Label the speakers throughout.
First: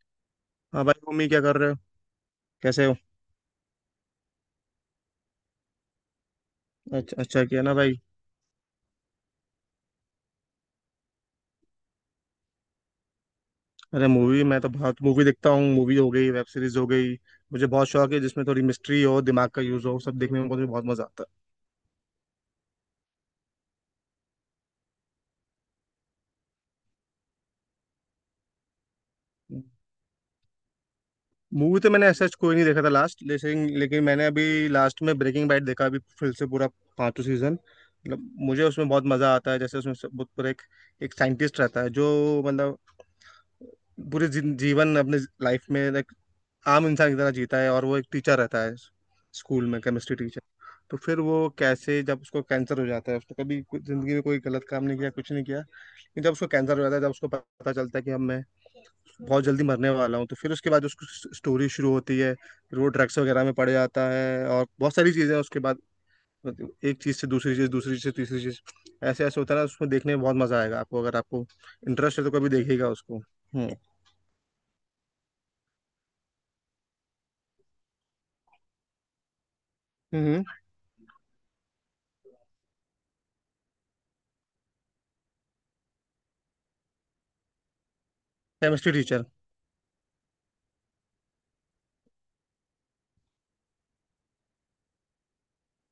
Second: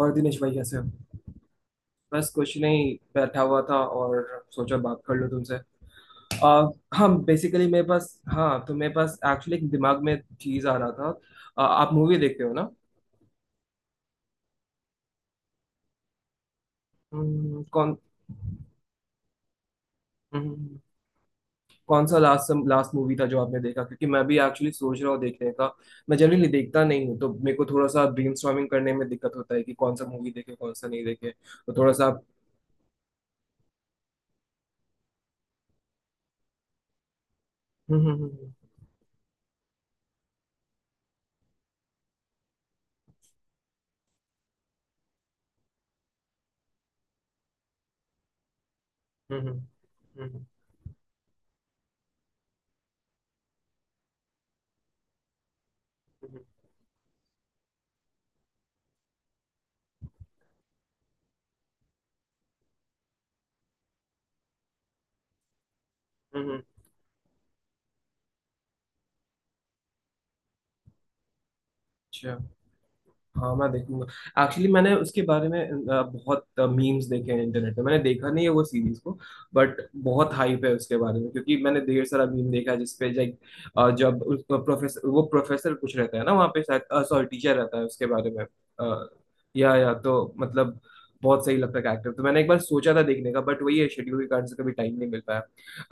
Speaker 1: और दिनेश भाई, कैसे हो।
Speaker 2: हाँ भाई, मम्मी क्या कर रहे हो।
Speaker 1: बस कुछ
Speaker 2: कैसे
Speaker 1: नहीं,
Speaker 2: हो।
Speaker 1: बैठा हुआ था और सोचा बात कर लूँ तुमसे। आ, हाँ,
Speaker 2: अच्छा अच्छा किया
Speaker 1: बेसिकली
Speaker 2: ना
Speaker 1: मेरे
Speaker 2: भाई।
Speaker 1: पास, तो मेरे पास एक्चुअली एक दिमाग में चीज आ रहा था। आप मूवी देखते हो ना।
Speaker 2: अरे मूवी, मैं तो बहुत मूवी देखता हूँ। मूवी हो गई, वेब सीरीज हो गई। मुझे बहुत
Speaker 1: कौन।
Speaker 2: शौक है जिसमें थोड़ी मिस्ट्री हो, दिमाग का यूज हो। सब देखने में मुझे
Speaker 1: हम्म,
Speaker 2: बहुत मजा आता
Speaker 1: कौन सा लास्ट लास्ट मूवी था जो आपने देखा, क्योंकि मैं भी एक्चुअली सोच रहा हूँ देखने का। मैं जनरली देखता नहीं हूँ, तो मेरे को थोड़ा सा ब्रेनस्टॉर्मिंग करने में दिक्कत होता
Speaker 2: है।
Speaker 1: है कि कौन सा मूवी देखे कौन सा नहीं देखे, तो
Speaker 2: मूवी तो
Speaker 1: थोड़ा सा
Speaker 2: मैंने
Speaker 1: आप।
Speaker 2: ऐसा कोई नहीं देखा था लास्ट, लेकिन लेकिन मैंने अभी लास्ट में ब्रेकिंग बैड देखा अभी फिर से पूरा पांचों सीजन।
Speaker 1: हम्म।
Speaker 2: मतलब मुझे
Speaker 1: हम्म।
Speaker 2: उसमें बहुत मजा आता है। जैसे उसमें बहुत पूरा एक एक साइंटिस्ट रहता है जो, मतलब पूरे जीवन अपने लाइफ में आम इंसान की तरह जीता है, और वो एक टीचर रहता है,
Speaker 1: हम्म। हम्म।
Speaker 2: स्कूल में केमिस्ट्री टीचर।
Speaker 1: हम्म।
Speaker 2: तो फिर वो कैसे जब उसको कैंसर हो जाता है, उसने कभी जिंदगी में कोई गलत काम नहीं किया, कुछ नहीं किया, लेकिन जब
Speaker 1: हम्म। हम्म।
Speaker 2: उसको कैंसर हो जाता है, जब उसको पता चलता है कि अब मैं बहुत जल्दी मरने वाला हूँ, तो फिर उसके बाद उसकी स्टोरी शुरू होती है। फिर वो ड्रग्स वगैरह में पड़ जाता है और बहुत सारी चीज़ें उसके बाद,
Speaker 1: हम्म, हम्म,
Speaker 2: मतलब एक चीज़ से दूसरी चीज़, दूसरी चीज़ से तीसरी चीज़, ऐसे ऐसे होता है ना। उसमें देखने में बहुत मज़ा आएगा आपको, अगर आपको इंटरेस्ट है तो
Speaker 1: हम्म,
Speaker 2: कभी देखिएगा उसको।
Speaker 1: हाँ, मैं
Speaker 2: हम्म।
Speaker 1: देखूंगा। एक्चुअली मैंने उसके बारे में बहुत मीम्स देखे हैं इंटरनेट पे, मैंने देखा नहीं है वो सीरीज को। बट बहुत हाइप है उसके बारे में, क्योंकि मैंने ढेर सारा मीम देखा है जिसपे लाइक जब उसको प्रोफेसर वो प्रोफेसर कुछ रहता है ना वहाँ पे, सॉरी टीचर रहता है, उसके बारे में।
Speaker 2: केमिस्ट्री
Speaker 1: अ,
Speaker 2: टीचर।
Speaker 1: या तो मतलब बहुत सही लगता है कैरेक्टर, तो मैंने एक बार सोचा था देखने का, बट वही है, शेड्यूल के कारण से कभी टाइम नहीं मिल पाया।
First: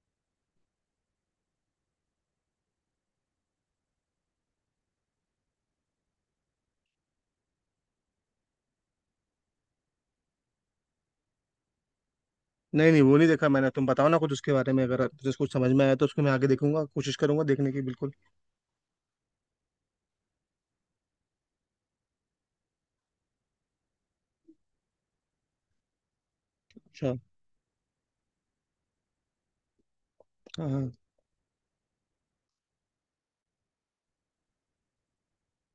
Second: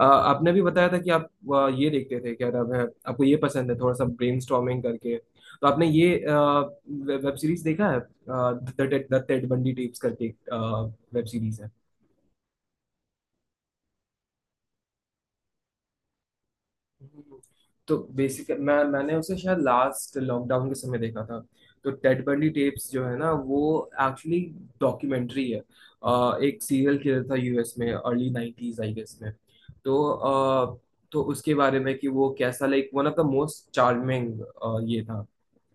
Speaker 1: आपने भी बताया था कि आप ये देखते थे, क्या नाम है, आपको ये पसंद है थोड़ा सा ब्रेन करके। तो आपने ये वेब सीरीज देखा है द टेड बंडी टेप्स करके? वेब सीरीज है।
Speaker 2: नहीं नहीं, वो नहीं देखा मैंने। तुम बताओ ना कुछ उसके बारे में, अगर तुझे कुछ समझ में आया तो उसको मैं आगे देखूंगा, कोशिश
Speaker 1: हम्म,
Speaker 2: करूंगा देखने की,
Speaker 1: तो
Speaker 2: बिल्कुल।
Speaker 1: बेसिक मैंने उसे शायद लास्ट लॉकडाउन के समय देखा था। तो टेड बंडी टेप्स जो है ना, वो एक्चुअली डॉक्यूमेंट्री है। एक सीरियल
Speaker 2: अच्छा।
Speaker 1: किलर था यूएस में अर्ली नाइन्टीज आई गेस में। तो
Speaker 2: हाँ
Speaker 1: अ,
Speaker 2: हाँ।
Speaker 1: तो उसके बारे में, कि वो कैसा, like one of the most charming ये था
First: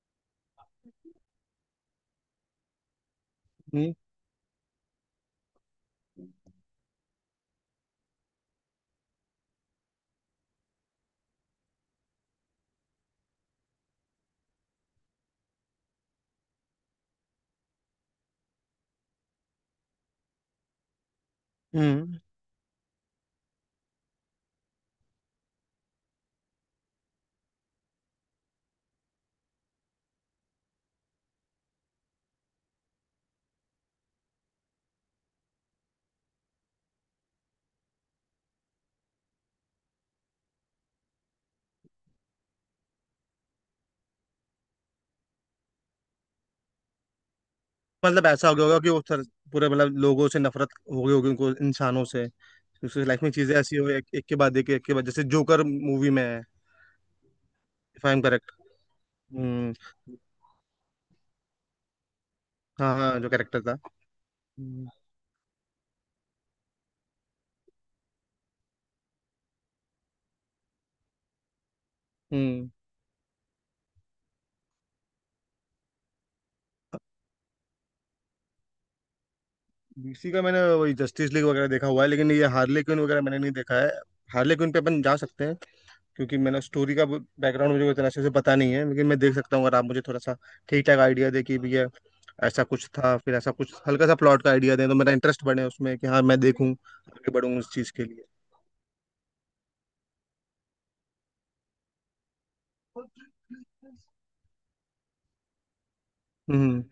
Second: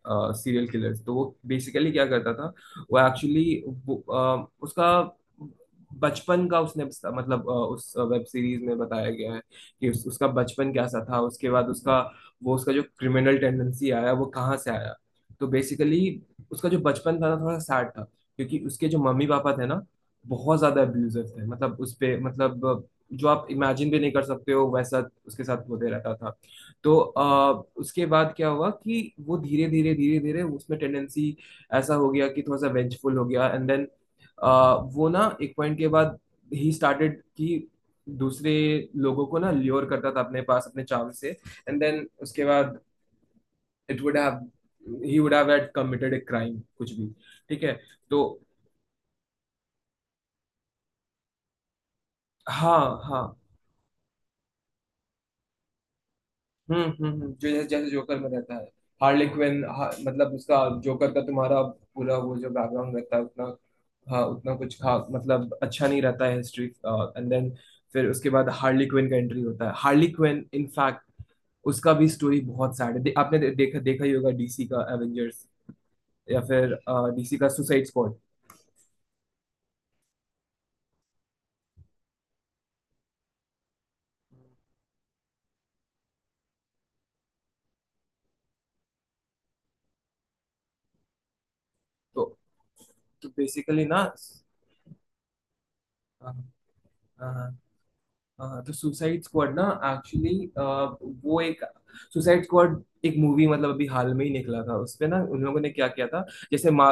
Speaker 1: सीरियल किलर। तो वो बेसिकली क्या करता था, वो एक्चुअली
Speaker 2: हम्म
Speaker 1: उसका बचपन का, उसने मतलब उस वेब सीरीज में बताया गया है कि उसका बचपन कैसा था, उसके बाद उसका वो, उसका जो क्रिमिनल टेंडेंसी आया वो कहाँ से आया। तो बेसिकली उसका जो बचपन था ना, थोड़ा सैड था, क्योंकि उसके जो मम्मी पापा थे ना, बहुत ज्यादा अब्यूजिव थे, मतलब उस पे,
Speaker 2: हम्म।
Speaker 1: मतलब जो आप इमेजिन भी नहीं कर सकते हो वैसा उसके साथ होते रहता था। तो उसके बाद क्या हुआ कि वो धीरे धीरे धीरे धीरे उसमें टेंडेंसी ऐसा हो गया कि थोड़ा सा वेंचफुल हो गया, एंड देन वो ना एक पॉइंट के बाद ही स्टार्टेड कि दूसरे लोगों को ना ल्योर करता था अपने पास अपने चाव से। एंड देन उसके बाद it would have he would have had committed a crime कुछ भी। ठीक है। तो।
Speaker 2: मतलब ऐसा हो गया होगा कि वो सर पूरे मतलब लोगों से नफरत हो गई होगी उनको, इंसानों से।
Speaker 1: हाँ।
Speaker 2: उसकी
Speaker 1: हाँ।
Speaker 2: लाइफ में चीजें ऐसी हो, एक, एक के बाद एक, एक के बाद, जैसे जोकर मूवी में है।
Speaker 1: हम्म। हम्म। जो जैसे जैसे
Speaker 2: इफ आई
Speaker 1: जोकर
Speaker 2: एम
Speaker 1: में
Speaker 2: करेक्ट।
Speaker 1: रहता है हार्ली क्विन।
Speaker 2: हम्म।
Speaker 1: हा, मतलब उसका जोकर का तुम्हारा पूरा वो जो
Speaker 2: हाँ
Speaker 1: बैकग्राउंड रहता
Speaker 2: हाँ,
Speaker 1: है
Speaker 2: जो
Speaker 1: उतना।
Speaker 2: कैरेक्टर था।
Speaker 1: हाँ, उतना कुछ
Speaker 2: हम्म।
Speaker 1: खा मतलब अच्छा नहीं रहता है हिस्ट्री, एंड देन फिर उसके बाद हार्ली क्विन का एंट्री होता है। हार्ली क्विन इनफैक्ट उसका भी स्टोरी
Speaker 2: हम्म।
Speaker 1: बहुत सैड है। दे, आपने दे, देखा देखा ही होगा डीसी का एवेंजर्स या फिर डीसी का सुसाइड स्क्वाड।
Speaker 2: DC का मैंने वही जस्टिस लीग वगैरह देखा हुआ है, लेकिन ये हार्ले क्विन वगैरह मैंने नहीं देखा है। हार्ले क्विन पे अपन जा सकते हैं, क्योंकि मैंने स्टोरी का बैकग्राउंड मुझे इतना अच्छे से पता नहीं है, लेकिन मैं देख सकता हूँ अगर आप मुझे थोड़ा सा ठीक ठाक आइडिया दे कि भैया
Speaker 1: तो
Speaker 2: ऐसा कुछ था,
Speaker 1: तो
Speaker 2: फिर ऐसा कुछ,
Speaker 1: बेसिकली ना।
Speaker 2: हल्का सा प्लॉट का आइडिया दें तो मेरा इंटरेस्ट बढ़े उसमें, कि हाँ मैं देखूँ, आगे
Speaker 1: हाँ।
Speaker 2: बढूं उस चीज़ के लिए।
Speaker 1: हाँ, तो सुसाइड स्क्वाड ना, एक्चुअली वो एक सुसाइड स्क्वाड, एक मूवी मतलब अभी हाल में ही निकला था, उसपे ना उन लोगों ने क्या किया था, जैसे
Speaker 2: हम्म।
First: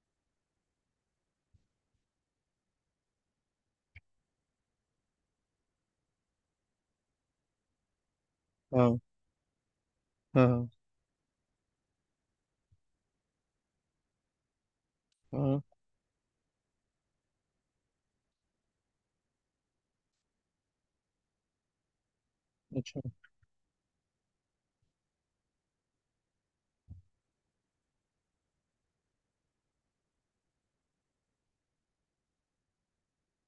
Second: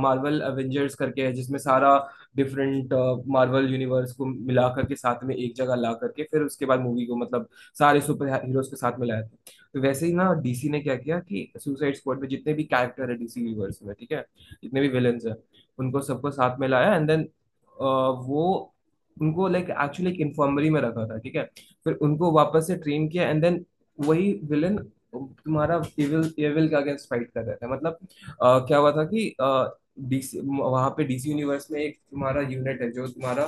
Speaker 1: मार्वल एवेंजर्स करके है जिसमें सारा डिफरेंट मार्वल यूनिवर्स को मिला करके साथ में एक जगह ला करके फिर उसके बाद मूवी को मतलब सारे सुपर हीरोज के
Speaker 2: हाँ
Speaker 1: साथ में लाया था। तो वैसे ही ना,
Speaker 2: हाँ। हाँ
Speaker 1: डीसी ने क्या किया, कि सुसाइड स्क्वाड में जितने भी कैरेक्टर है डीसी यूनिवर्स में, ठीक है, जितने भी विलन्स हैं,
Speaker 2: हाँ।
Speaker 1: उनको सबको साथ में लाया, एंड देन वो उनको लाइक एक्चुअली एक इन्फर्मरी में रखा था, ठीक है। फिर उनको वापस से
Speaker 2: अच्छा।
Speaker 1: ट्रेन किया, एंड देन वही विलन तुम्हारा एविल, एविल के अगेंस्ट फाइट कर रहा था मतलब। क्या हुआ था कि डीसी वहां पे, डीसी यूनिवर्स में एक तुम्हारा यूनिट है जो तुम्हारा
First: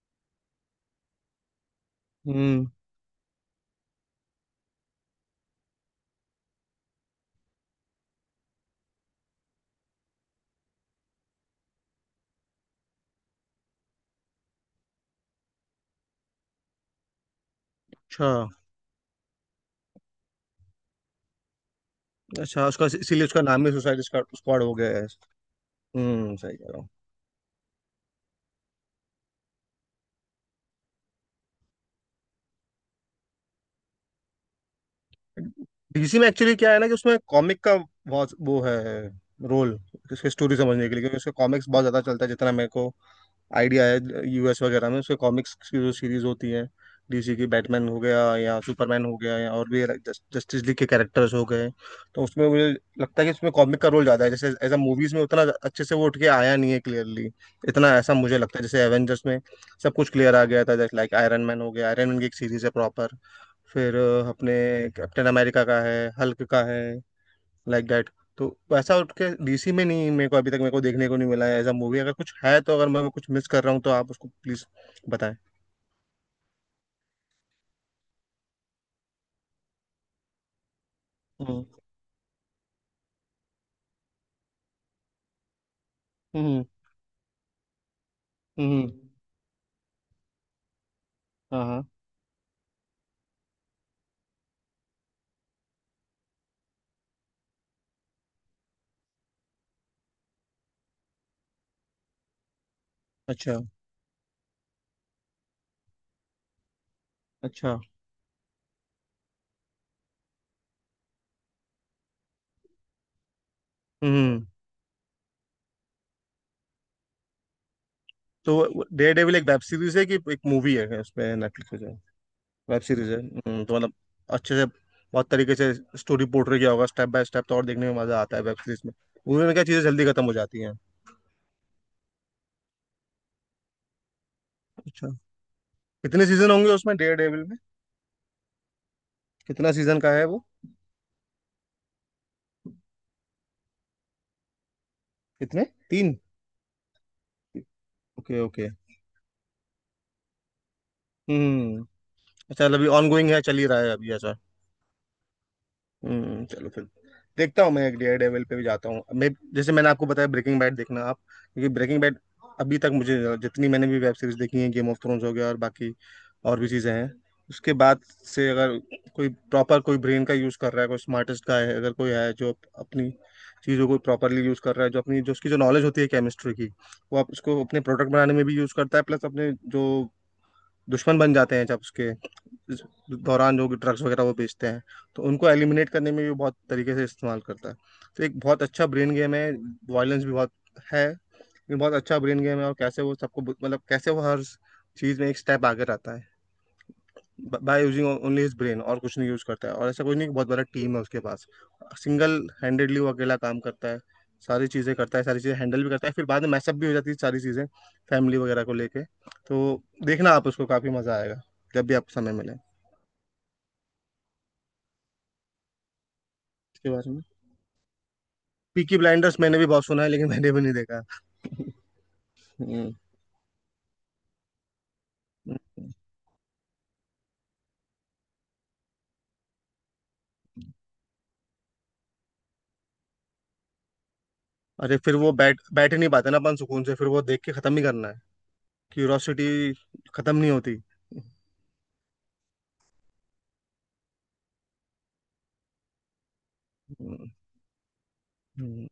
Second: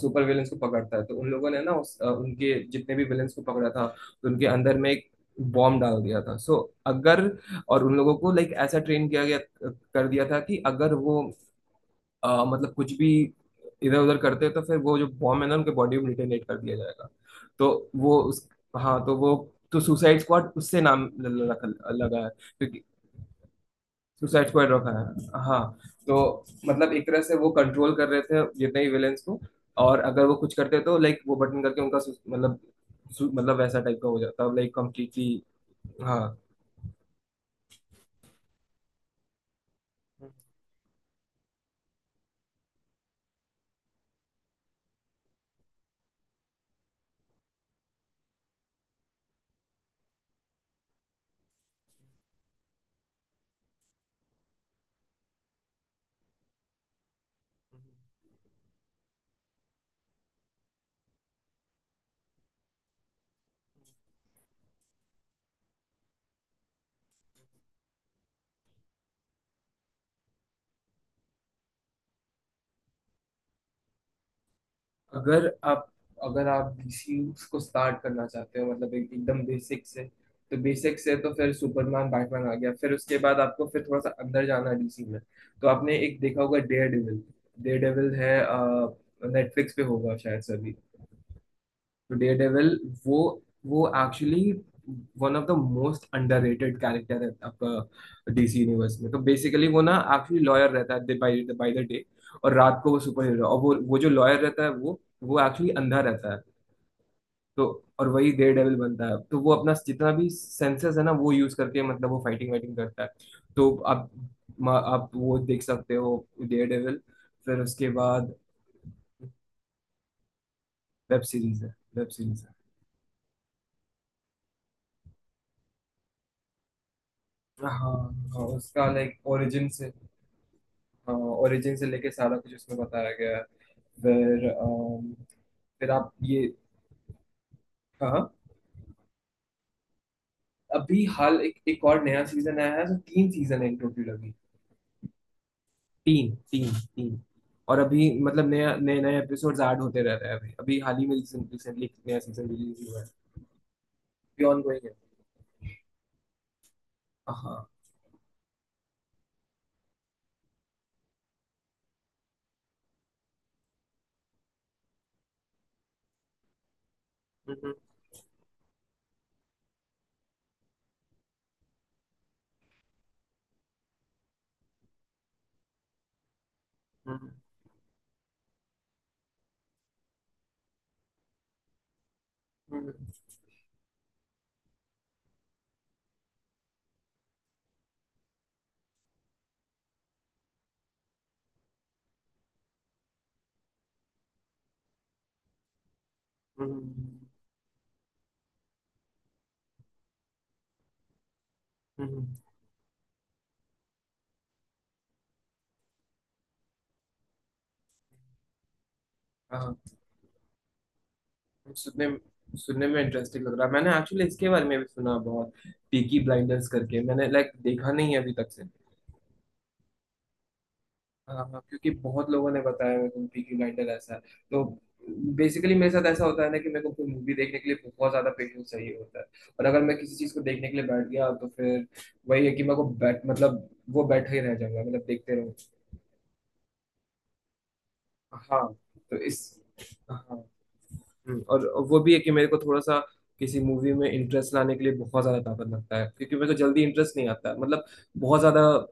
Speaker 1: सुपर विलन्स को पकड़ता है, तो उन लोगों ने ना उनके
Speaker 2: हम्म।
Speaker 1: जितने भी विलन्स को पकड़ा था, तो उनके अंदर में एक बॉम्ब डाल दिया था। सो अगर और उन लोगों को लाइक ऐसा ट्रेन किया गया, कर दिया था कि अगर वो मतलब कुछ भी इधर उधर करते हैं तो फिर वो जो बॉम्ब है ना उनके बॉडी में डिटोनेट कर दिया जाएगा। तो वो
Speaker 2: अच्छा।
Speaker 1: उस, हाँ, तो वो, तो सुसाइड स्क्वाड उससे नाम लगा है,
Speaker 2: अच्छा
Speaker 1: क्योंकि
Speaker 2: उसका इसीलिए उसका नाम ही सुसाइड
Speaker 1: सुसाइड
Speaker 2: स्क्वाड
Speaker 1: स्क्वाड
Speaker 2: हो
Speaker 1: रखा
Speaker 2: गया है।
Speaker 1: है हाँ। तो
Speaker 2: हम्म, सही कह रहा हूँ।
Speaker 1: मतलब एक तरह से वो कंट्रोल कर रहे थे जितने ही विलेंस को, और अगर वो कुछ करते तो लाइक वो बटन करके उनका मतलब मतलब वैसा टाइप का हो जाता लाइक कंप्लीटली।
Speaker 2: डीसी
Speaker 1: हाँ,
Speaker 2: में एक्चुअली क्या है ना, कि उसमें कॉमिक का बहुत वो है, रोल, उसकी स्टोरी समझने के लिए। क्योंकि उसके कॉमिक्स बहुत ज्यादा चलता है, जितना मेरे को आइडिया है, यूएस वगैरह में उसके कॉमिक्स की जो सीरीज होती है डीसी की। बैटमैन हो गया या सुपरमैन हो गया या और भी जस्टिस लीग के कैरेक्टर्स हो गए। तो उसमें मुझे लगता है कि उसमें कॉमिक का रोल ज्यादा है, जैसे एज अ मूवीज में उतना अच्छे से वो उठ के आया नहीं है क्लियरली, इतना, ऐसा मुझे लगता है। जैसे एवेंजर्स में सब कुछ क्लियर आ गया था, जैसे लाइक आयरन मैन हो गया, आयरन मैन की एक सीरीज है प्रॉपर, फिर अपने कैप्टन अमेरिका का है, हल्क का है, लाइक दैट। तो वैसा उठ के डीसी में नहीं, मेरे को अभी तक मेरे को देखने को नहीं मिला है एज अ मूवी। अगर कुछ है तो, अगर मैं कुछ मिस कर रहा हूँ तो आप उसको प्लीज बताएं।
Speaker 1: अगर आप अगर आप डीसी को स्टार्ट करना चाहते हो, मतलब एकदम बेसिक से, तो बेसिक से तो फिर
Speaker 2: हम्म
Speaker 1: सुपरमैन बैटमैन आ गया। फिर उसके बाद आपको फिर थोड़ा सा अंदर जाना है डीसी में, तो आपने एक देखा होगा
Speaker 2: हम्म
Speaker 1: डेयर डेविल। डेयर डेविल है,
Speaker 2: हम्म।
Speaker 1: नेटफ्लिक्स पे होगा शायद से अभी।
Speaker 2: हाँ हाँ।
Speaker 1: तो डेयरडेविल वो, actually one of the most underrated character है आपका डीसी यूनिवर्स में। तो बेसिकली वो ना एक्चुअली लॉयर रहता है बाय द डे, और रात को वो सुपर हीरो।
Speaker 2: अच्छा।
Speaker 1: और वो जो लॉयर रहता है वो एक्चुअली अंधा रहता है, तो,
Speaker 2: अच्छा।
Speaker 1: और वही डेयर डेविल बनता है। तो वो अपना जितना भी सेंसेस है ना, वो यूज करके मतलब वो फाइटिंग वाइटिंग करता है। तो आप
Speaker 2: हम्म।
Speaker 1: आप वो देख सकते हो डेयर डेविल। फिर उसके बाद
Speaker 2: तो डेयर डेविल एक वेब सीरीज है कि एक मूवी है
Speaker 1: वेब
Speaker 2: उसमें,
Speaker 1: सीरीज
Speaker 2: नेटफ्लिक्स
Speaker 1: है,
Speaker 2: पे जो।
Speaker 1: वेब सीरीज है।
Speaker 2: वेब सीरीज है। हम्म। तो मतलब अच्छे से बहुत तरीके से स्टोरी पोर्ट्रे किया होगा स्टेप बाय स्टेप, तो और
Speaker 1: हाँ
Speaker 2: देखने में मजा आता है
Speaker 1: हाँ,
Speaker 2: वेब सीरीज
Speaker 1: उसका
Speaker 2: में।
Speaker 1: लाइक
Speaker 2: मूवी में क्या
Speaker 1: ओरिजिन
Speaker 2: चीजें
Speaker 1: से,
Speaker 2: जल्दी खत्म हो जाती हैं।
Speaker 1: ओरिजिन से लेके सारा कुछ उसमें बताया गया है। फिर
Speaker 2: अच्छा,
Speaker 1: फिर आप
Speaker 2: कितने
Speaker 1: ये।
Speaker 2: सीजन होंगे उसमें, डेयर डेविल में।
Speaker 1: हाँ हाँ।
Speaker 2: कितना सीजन का है वो।
Speaker 1: अभी हाल एक एक और नया सीजन आया है, तो तीन सीजन है टोटल अभी।
Speaker 2: कितने। तीन।
Speaker 1: तीन, तीन, तीन। और अभी
Speaker 2: ओके
Speaker 1: मतलब
Speaker 2: ओके।
Speaker 1: नया, नए नए एपिसोड्स ऐड होते रह रहे हैं अभी। अभी हाल ही में रिसेंटली
Speaker 2: हम्म।
Speaker 1: एक नया सीजन
Speaker 2: अच्छा
Speaker 1: रिलीज
Speaker 2: अभी
Speaker 1: हुआ है।
Speaker 2: ऑनगोइंग है, चल ही रहा है अभी, ऐसा।
Speaker 1: अभी ऑन गोइंग है।
Speaker 2: हम्म, चलो फिर। देखता
Speaker 1: हाँ।
Speaker 2: हूँ मैं, एक डेयर डेविल पे भी जाता हूँ मैं, जैसे मैंने आपको बताया ब्रेकिंग बैड देखना आप। क्योंकि ब्रेकिंग बैड अभी तक, मुझे जितनी मैंने भी वेब सीरीज देखी है, गेम ऑफ थ्रोन्स हो गया और बाकी और भी चीज़ें हैं, उसके
Speaker 1: हम्म,
Speaker 2: बाद से अगर कोई प्रॉपर, कोई ब्रेन का यूज़ कर रहा है, कोई स्मार्टेस्ट का है, अगर कोई है जो अपनी चीज़ों को प्रॉपरली यूज़ कर रहा है, जो अपनी, जो उसकी जो नॉलेज होती है केमिस्ट्री की, वो
Speaker 1: हम्म,
Speaker 2: आप उसको अपने प्रोडक्ट बनाने में भी यूज़ करता है, प्लस अपने जो दुश्मन बन जाते हैं जब उसके इस
Speaker 1: हम्म,
Speaker 2: दौरान, जो ड्रग्स वगैरह वो बेचते हैं, तो उनको एलिमिनेट करने में भी बहुत तरीके से इस्तेमाल करता है। तो एक बहुत अच्छा ब्रेन गेम है। वायलेंस भी बहुत है, लेकिन बहुत अच्छा ब्रेन गेम है। और कैसे वो सबको, मतलब कैसे वो हर चीज़ में एक स्टेप आगे रहता है,
Speaker 1: hmm,
Speaker 2: by using only his brain, और कुछ नहीं यूज करता है। और ऐसा कुछ नहीं कि बहुत बड़ा टीम है उसके पास,
Speaker 1: हम्म,
Speaker 2: सिंगल हैंडेडली वो अकेला काम करता है, सारी चीज़ें करता है, सारी चीज़ें हैंडल भी करता है, फिर बाद में मैसअप भी हो जाती है सारी चीज़ें फैमिली वगैरह को लेके।
Speaker 1: हाँ,
Speaker 2: तो देखना आप उसको, काफ़ी मज़ा आएगा, जब भी
Speaker 1: सुनने
Speaker 2: आपको समय मिले।
Speaker 1: सुनने में इंटरेस्टिंग लग रहा है। मैंने एक्चुअली इसके बारे में भी सुना बहुत, पीकी ब्लाइंडर्स
Speaker 2: इसके
Speaker 1: करके,
Speaker 2: बारे में,
Speaker 1: मैंने लाइक देखा नहीं है अभी तक से।
Speaker 2: पीकी ब्लाइंडर्स, मैंने भी बहुत सुना है लेकिन मैंने भी नहीं देखा।
Speaker 1: हाँ हाँ, क्योंकि बहुत लोगों ने
Speaker 2: हम्म।
Speaker 1: बताया मेरे को पीकी ब्लाइंडर ऐसा है। तो बेसिकली मेरे साथ ऐसा होता है ना, कि मेरे को कोई मूवी देखने के लिए बहुत ज्यादा पेशेंस चाहिए होता है, और अगर मैं किसी चीज को देखने के लिए बैठ गया तो फिर वही है कि मेरे को बैठ, मतलब वो बैठा ही रह जाऊंगा,
Speaker 2: अरे,
Speaker 1: मतलब
Speaker 2: फिर वो
Speaker 1: देखते रहूँ।
Speaker 2: बैठ बैठ ही नहीं पाते ना अपन सुकून से, फिर वो देख के ख़त्म ही करना है।
Speaker 1: हाँ, तो इस,
Speaker 2: क्यूरोसिटी
Speaker 1: हाँ,
Speaker 2: ख़त्म नहीं होती।
Speaker 1: और वो भी है कि मेरे को थोड़ा सा किसी मूवी में इंटरेस्ट लाने के लिए बहुत ज्यादा ताकत लगता है, क्योंकि मेरे को जल्दी इंटरेस्ट नहीं
Speaker 2: हम्म
Speaker 1: आता मतलब, बहुत ज्यादा।
Speaker 2: हम्म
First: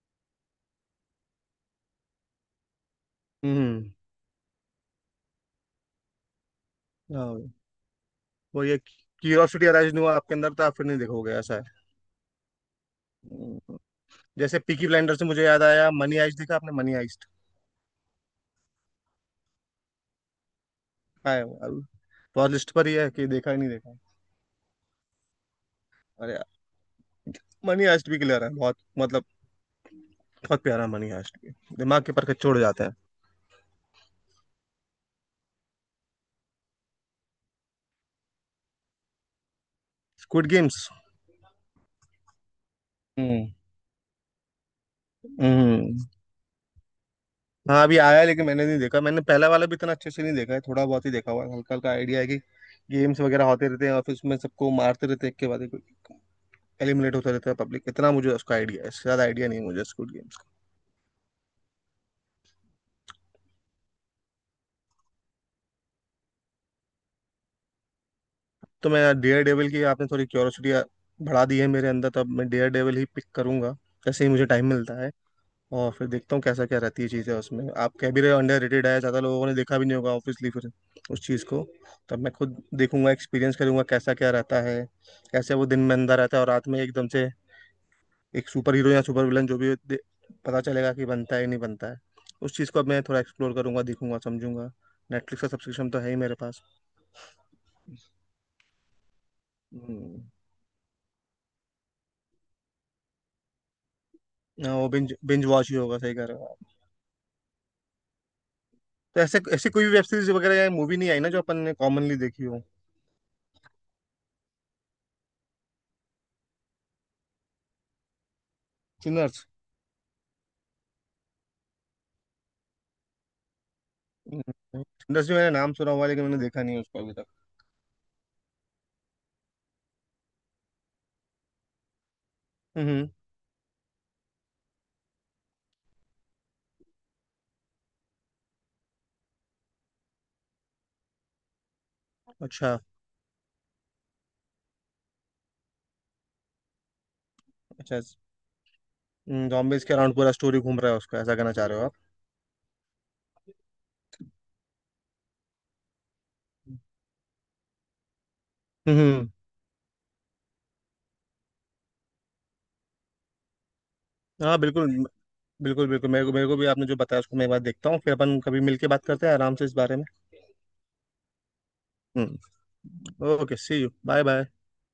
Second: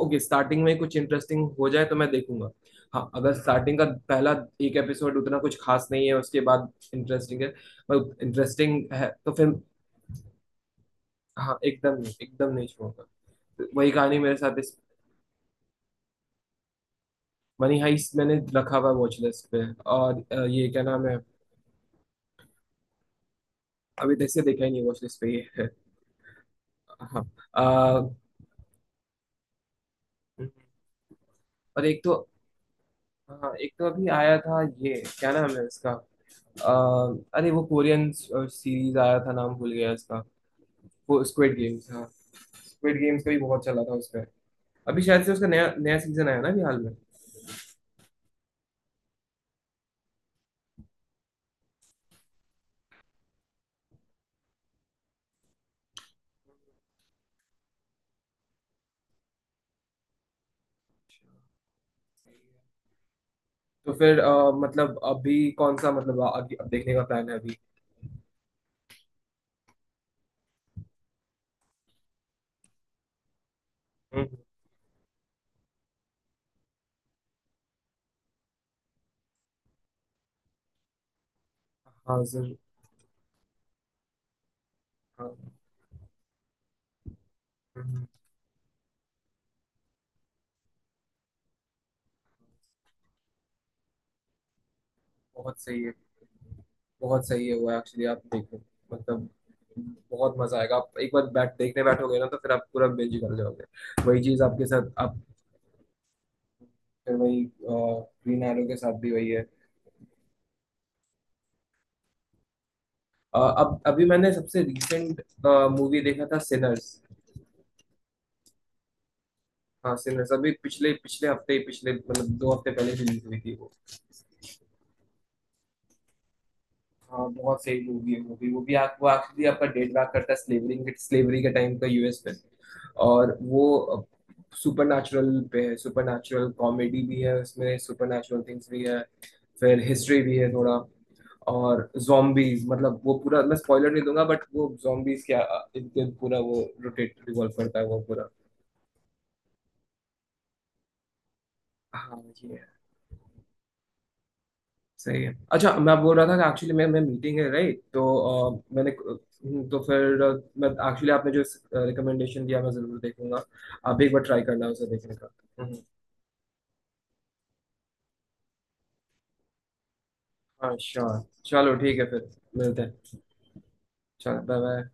Speaker 1: ओके, स्टार्टिंग में कुछ इंटरेस्टिंग हो जाए तो मैं देखूंगा। हाँ, अगर स्टार्टिंग का
Speaker 2: हम्म।
Speaker 1: पहला एक एपिसोड उतना कुछ खास नहीं है, उसके बाद इंटरेस्टिंग
Speaker 2: हाँ।
Speaker 1: है, मतलब
Speaker 2: वो ये
Speaker 1: इंटरेस्टिंग है तो फिर।
Speaker 2: क्यूरियोसिटी अराइज नहीं हुआ आपके अंदर तो आप फिर नहीं देखोगे, ऐसा
Speaker 1: हाँ,
Speaker 2: है।
Speaker 1: एकदम नहीं, एकदम नहीं छोड़ूंगा। तो
Speaker 2: हम्म।
Speaker 1: वही कहानी मेरे साथ
Speaker 2: जैसे
Speaker 1: इस।
Speaker 2: पीकी ब्लाइंडर से मुझे याद आया, मनी आइस्ट देखा आपने, मनी आइस्ट।
Speaker 1: मनी हाइस्ट मैंने रखा हुआ है वॉच लिस्ट पे, और ये क्या नाम है,
Speaker 2: आया। बहुत लिस्ट पर ही है कि देखा ही नहीं, देखा।
Speaker 1: अभी तक से देखा ही नहीं, वॉच लिस्ट पे ये है।
Speaker 2: अरे यार,
Speaker 1: हाँ।
Speaker 2: मनी
Speaker 1: अ,
Speaker 2: आइस्ट भी क्लियर है बहुत, मतलब बहुत प्यारा, मनी आइस्ट भी
Speaker 1: और एक
Speaker 2: दिमाग के
Speaker 1: तो,
Speaker 2: परखच छोड़ जाते हैं।
Speaker 1: हाँ, एक तो अभी आया था ये, क्या नाम है इसका। अ, अरे, वो कोरियन सीरीज आया था, नाम भूल गया इसका।
Speaker 2: Squid Games.
Speaker 1: वो स्क्विड गेम्स, हाँ, स्क्विड गेम्स का भी
Speaker 2: हम्म
Speaker 1: बहुत चला था उसका। अभी शायद से उसका नया नया
Speaker 2: हम्म।
Speaker 1: सीजन आया ना अभी हाल में।
Speaker 2: हाँ अभी आया है, लेकिन मैंने नहीं देखा, मैंने पहला वाला भी इतना अच्छे से नहीं देखा है, थोड़ा बहुत ही देखा हुआ है, हल्का हल्का आइडिया है कि गेम्स वगैरह होते रहते हैं और फिर उसमें सबको मारते रहते हैं, एक के बाद एक एलिमिनेट होता रहता है पब्लिक, इतना मुझे उसका आइडिया है, इससे ज्यादा आइडिया नहीं है मुझे स्क्विड गेम।
Speaker 1: तो फिर मतलब अभी कौन सा, मतलब अभी अब देखने का प्लान है अभी।
Speaker 2: तो मैं, डेयर डेविल की आपने थोड़ी क्यूरियोसिटी बढ़ा दी है मेरे अंदर, तब मैं डेयर डेविल ही पिक करूंगा जैसे ही
Speaker 1: हम्म।
Speaker 2: मुझे टाइम मिलता है। और फिर देखता हूँ कैसा क्या रहती है चीज़ें उसमें, आप कह भी रहे हो अंडर रेटेड है, ज़्यादा लोगों ने देखा भी नहीं होगा ऑब्वियसली, फिर उस चीज़ को तब
Speaker 1: हाँ
Speaker 2: मैं
Speaker 1: जरूर।
Speaker 2: खुद देखूंगा, एक्सपीरियंस करूंगा कैसा क्या रहता है,
Speaker 1: हाँ।
Speaker 2: कैसे वो दिन में अंदर रहता है और रात में एकदम से
Speaker 1: हम्म,
Speaker 2: एक सुपर हीरो या सुपर विलन जो भी हो, पता चलेगा कि बनता है या नहीं बनता है। उस चीज़ को अब मैं थोड़ा एक्सप्लोर करूंगा, देखूंगा, समझूंगा। नेटफ्लिक्स का
Speaker 1: बहुत सही
Speaker 2: सब्सक्रिप्शन
Speaker 1: है,
Speaker 2: तो है ही मेरे पास।
Speaker 1: बहुत सही है, वो एक्चुअली आप देखो, मतलब
Speaker 2: हम्म।
Speaker 1: बहुत मजा आएगा, आप एक बार बैठ देखने बैठोगे ना तो फिर आप पूरा बिंज कर जाओगे। वही चीज आपके
Speaker 2: हाँ, वो
Speaker 1: साथ,
Speaker 2: बिंज
Speaker 1: आप
Speaker 2: बिंज वॉच ही होगा, सही कह रहे हो।
Speaker 1: फिर वही, ग्रीन एरो के साथ भी
Speaker 2: तो
Speaker 1: वही
Speaker 2: ऐसे,
Speaker 1: है।
Speaker 2: ऐसी कोई भी वेब सीरीज वगैरह या मूवी नहीं आई ना जो अपन ने कॉमनली देखी हो।
Speaker 1: अब अभी मैंने सबसे रिसेंट मूवी देखा था, सिनर्स।
Speaker 2: सिनर्स।
Speaker 1: हाँ, सिनर्स अभी पिछले पिछले हफ्ते ही, पिछले मतलब दो हफ्ते पहले रिलीज हुई थी वो।
Speaker 2: सिनर्स भी मैंने नाम सुना हुआ है, लेकिन मैंने देखा नहीं है उसको अभी तक।
Speaker 1: हाँ, बहुत सही मूवी है, वो भी। वो भी आप वो एक्चुअली आपका डेट बैक करता है स्लेवरी के, स्लेवरी के टाइम का यूएस पे।
Speaker 2: हम्म।
Speaker 1: और वो सुपर नेचुरल पे है, सुपर नेचुरल कॉमेडी भी है उसमें, सुपर नेचुरल थिंग्स भी है, फिर हिस्ट्री भी है थोड़ा। और zombies
Speaker 2: अच्छा।
Speaker 1: मतलब, वो पूरा मैं स्पॉइलर नहीं दूंगा, बट वो zombies क्या, इनके पूरा वो रोटेट रिवॉल्व करता है वो
Speaker 2: अच्छा,
Speaker 1: पूरा।
Speaker 2: जॉम्बीज के अराउंड पूरा स्टोरी घूम रहा है उसका, ऐसा कहना चाह रहे हो आप।
Speaker 1: हाँ ये है। सही है, अच्छा, मैं बोल रहा था कि एक्चुअली मैं मीटिंग है राइट, तो मैंने,
Speaker 2: हम्म हम्म।
Speaker 1: तो फिर मैं एक्चुअली, आपने जो रिकमेंडेशन दिया मैं जरूर देखूंगा। आप भी एक बार ट्राई
Speaker 2: हाँ
Speaker 1: करना उसे
Speaker 2: बिल्कुल
Speaker 1: देखने का। हम्म,
Speaker 2: बिल्कुल बिल्कुल, मेरे को, भी आपने जो बताया उसको मैं एक बार देखता हूँ, फिर अपन कभी मिलके बात करते हैं आराम से इस बारे में।
Speaker 1: हाँ श्योर, चलो ठीक है फिर
Speaker 2: हम्म।
Speaker 1: मिलते हैं।
Speaker 2: ओके, सी यू, बाय
Speaker 1: चलो,
Speaker 2: बाय।
Speaker 1: Bye bye.